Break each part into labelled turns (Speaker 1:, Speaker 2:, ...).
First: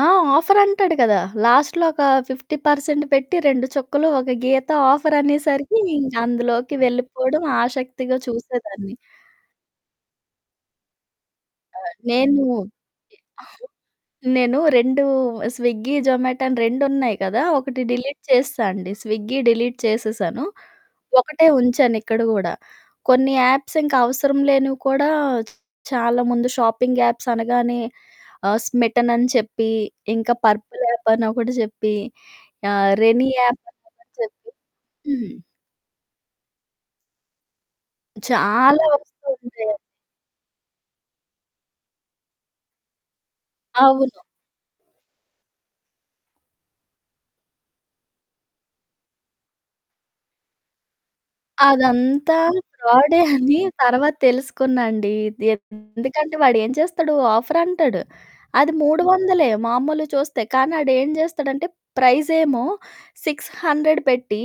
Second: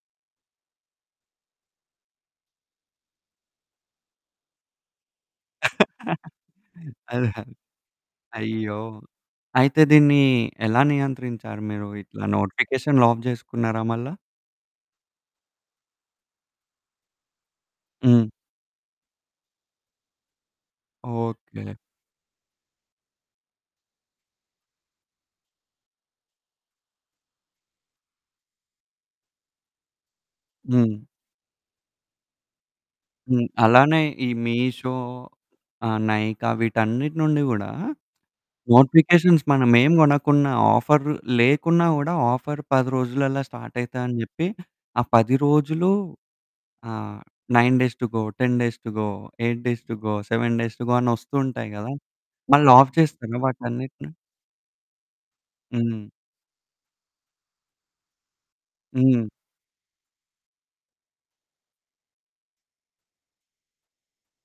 Speaker 1: ఆ! ఆఫర్ అంటాడు కదా! లాస్ట్‌లో ఒకా 50% పెట్టి, 2 చుక్కలు, ఒక గీత ఆఫరనేసరికీ ఇంక అందులోకి వెళ్ళిపోడం
Speaker 2: అల్హరి
Speaker 1: ఆషక్తిగా
Speaker 2: అయ్యో!
Speaker 1: చూసేదాన్ని.
Speaker 2: అయితే దీన్నీ ఎలా నియంత్రించారు
Speaker 1: ఆ!
Speaker 2: మీరు? ఇట్లా
Speaker 1: నేనూ
Speaker 2: నోటిఫికేషన్
Speaker 1: ఎ
Speaker 2: లాక్ జేసుకున్నారా మళ్ళా?
Speaker 1: నేను రెండూ స్విగ్గీ, జొమాటో అని రెండున్నాయి కదా! ఒకటి డిలీట్
Speaker 2: హ్మ్.
Speaker 1: చేసేశా అండి. స్విగ్గీ డిలీట్ చేసేశాను. ఒకటే
Speaker 2: ఓకే.
Speaker 1: ఉంచానిక్కడ గూడా. కొన్ని యాప్సింక అవసరం లేనివి కూడా చాలా ముందు షాపింగ్ యాప్సనగానే ఆహ్, స్మిటనని చెప్పీ, ఇంకా పర్పుల్
Speaker 2: హ్మ్.
Speaker 1: యాప్పని ఒకటి జెప్పి, ఆహ్, రెనీ
Speaker 2: హ్మ్.
Speaker 1: యాప్పని
Speaker 2: అలానే
Speaker 1: ఒకటి
Speaker 2: ఈ
Speaker 1: జెప్పి.
Speaker 2: మీషో
Speaker 1: హ్మ్.
Speaker 2: ఆహ్, నైకా వీటన్నిటి నుండి గూడా
Speaker 1: చాలా ఒస్తూ
Speaker 2: నోటిఫికేషన్స్
Speaker 1: ఉన్నాయి.
Speaker 2: మనమేం గొనకున్నా, ఆఫర్ లేకున్నా గూడా, ఆఫర్ 10 రోజులల్లా స్టార్టయితా అని
Speaker 1: అవును.
Speaker 2: జెప్పి, ఆ 10 రోజులు ఆహ్, 9 days to go, 10 days to go, 8 days to go, 7 days to go అనొస్తూ ఉంటాయి గదా!
Speaker 1: అదంతా
Speaker 2: మళ్ళాఫ్
Speaker 1: ఫ్రాడే
Speaker 2: జేస్తారా
Speaker 1: అని
Speaker 2: వాటన్నిటిని?
Speaker 1: తర్వాత తెలుసుకున్నా అండి. అది
Speaker 2: హ్మ్.
Speaker 1: ఎందుకంటే, వాడేం చేస్తడు, ఆఫరంటాడు. అది మూడు
Speaker 2: హ్మ్.
Speaker 1: వందలే మామలువి చూస్తే, కానీ ఆడేం జెస్తడంటే, ప్రైజేమో 600 పెట్టి,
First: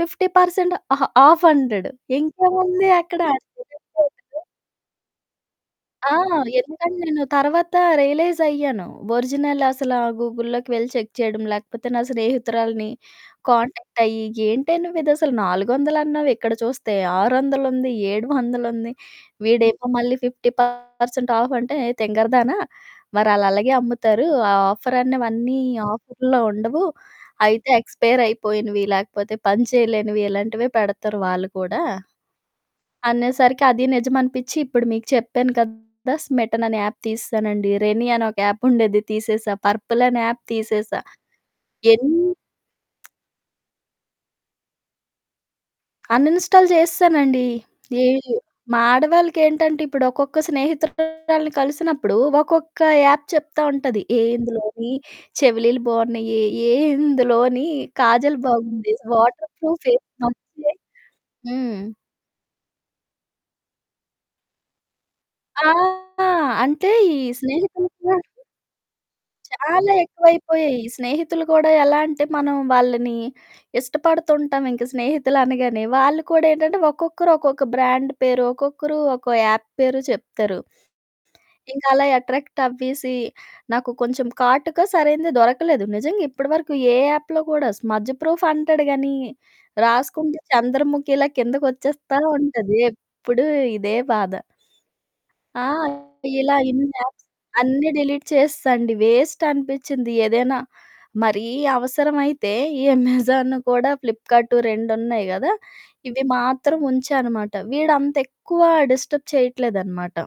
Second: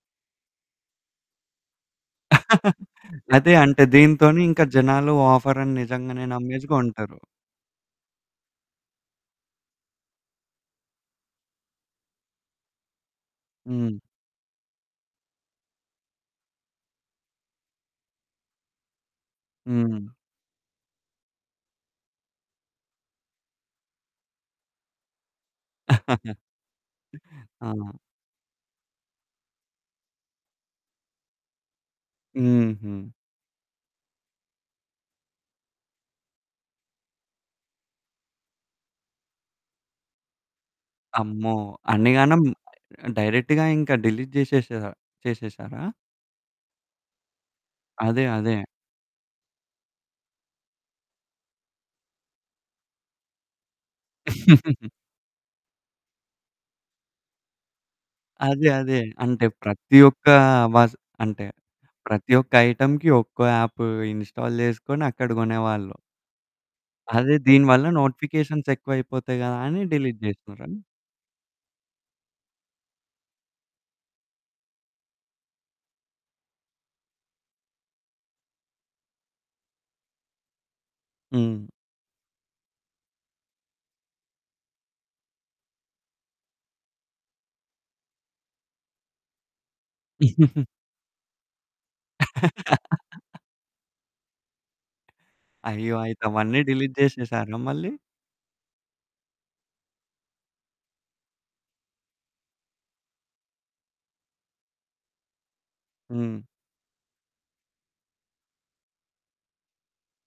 Speaker 1: 50% ఆ ఆఫంటాడు. ఇంకేముంది అక్కడా
Speaker 2: అదే అంటే, దీనితోని
Speaker 1: [unintelligible]
Speaker 2: ఇంక జనాలు ఆఫరని
Speaker 1: ఆ!
Speaker 2: నిజంగనే నమ్మేసి
Speaker 1: ఎందుకంటే,
Speaker 2: గొంటరు.
Speaker 1: నేను తర్వాత రియలైజయ్యాను. ఒరిజినల్ అసలా గూగుల్‌లోకి వెళ్ళి చెక్ చేయడం, లేకపోతే నా స్నేహితురాలిని
Speaker 2: హ్మ్.
Speaker 1: కాంటాక్టయ్యి ఏంటే నువ్విదసలు నాలుగొందలన్నావు, ఇక్కడ చూస్తే ఆరొందలుంది, ఏడు వందలుంది. వీడేమో
Speaker 2: హ్మ్.
Speaker 1: మళ్ళీ 50% ఆఫంటే, "ఏయ్! తింగరదాన, మరాళ్ళలగే అమ్ముతారు. ఆ ఆఫరన్నవన్నీ ఆఫరుల్లో ఉండవు. అయితే
Speaker 2: ఆ!
Speaker 1: ఎక్స్పైరయిపోయినివి, లేకపోతే పని చెయలేనివి, ఇలాంటివే పెడతారు వాళ్ళు కూడా"
Speaker 2: హుహు.
Speaker 1: అనేసరికి అదీ నిజమనిపిచ్చి, ఇప్పుడు మీకు చెప్పాను కదా! స్మిటననే యాప్ తీసేశానండి. రెనీ అని ఒక యాప్పుండేది తీసేశా. పర్పుల్ అనే యాప్ తీసేశా.
Speaker 2: అమ్మో!
Speaker 1: ఎన్
Speaker 2: అన్నిగానం డైరెక్ట్‌గా ఇంక డిలీట్ జేసేష చేసేశారా?
Speaker 1: అన్ఇన్‌స్టాల్ చేసేశానండి.
Speaker 2: అదే.
Speaker 1: ఏవీయు
Speaker 2: అదే.
Speaker 1: మా ఆడవాళ్ళకేంటంటే, ఇప్పుడొక్కొక్క స్నేహితురాలిని కలిసినప్పుడు, ఒక్కొక్కా యాప్ చెప్తా ఉంటది. ఏహ్! ఇందులోనీ చెవిలీలు బావున్నయీ, ఏహ్! ఇందులోని కాజల్
Speaker 2: అదే.
Speaker 1: బాగుంది,
Speaker 2: అదే. అంటే,
Speaker 1: వాటర్ ప్రూఫే,
Speaker 2: ప్రతి ఒక్కా
Speaker 1: మంచియే.
Speaker 2: వజ్ అంటే
Speaker 1: హ్మ్.
Speaker 2: ప్రతి ఒక్క ఐటెమ్‌కి ఒక్కో యాప్ ఇన్‌స్టాల్ చేసుకొని అక్కడ
Speaker 1: ఆ!
Speaker 2: గొనేవాళ్ళు.
Speaker 1: అంటే, ఈ
Speaker 2: అదే. దీని వల్ల
Speaker 1: స్నేహితులు కూడ
Speaker 2: నోటిఫికేషన్సెక్కువయిపోతాయి గదా అని
Speaker 1: చాలా
Speaker 2: డిలీట్ చేశారా?
Speaker 1: ఎక్కువైపోయాయి. స్నేహితులు కూడా ఎలా అంటే, మనం వాళ్ళని ఇష్టపడుతుంటాం ఇంక స్నేహితులనగానే. వాళ్ళు కూడా ఏంటంటే, ఒక్కొక్కరు ఒక్కొక్క బ్రాండ్ పేరో, ఒక్కొక్కరు ఒక్కో యాప్ పేరు చెప్తారు.
Speaker 2: హ్మ్.
Speaker 1: ఇంకలా ఎట్రాక్టవ్వేసీ, నాకు కొంచం కాటుక సరైనది దొరకలేదు. నిజంగా ఇప్పడవరకు ఏ యాప్‌లో గూడా స్మజ్ ప్రూఫ్ అంటాడు గానీ, రాసుకుంటే చంద్రముఖిలా కిందకొచ్చేస్తా ఉంటది. ఎప్పుడు ఇదే బాధ. ఆ!
Speaker 2: అయ్యో! అయితే
Speaker 1: ఇలా
Speaker 2: అవన్నీ
Speaker 1: ఇన్ని
Speaker 2: డిలీట్
Speaker 1: యాప్స్,
Speaker 2: జేసేషారా
Speaker 1: అన్నీ
Speaker 2: మళ్ళీ?
Speaker 1: డిలీట్ చేసేశా అండి, వేస్టనిపిచ్చింది. ఏదైనా మరీ అవసరమైతే ఈ అమెజాన్ కూడా ఫ్లిప్‌కార్ట్ రెండున్నాయి గదా! ఇవి
Speaker 2: హ్మ్.
Speaker 1: మాత్రం ఉంచానమాట. వీడు అంత ఎక్కువా డిస్టర్బ్ చెయట్లేదనమాట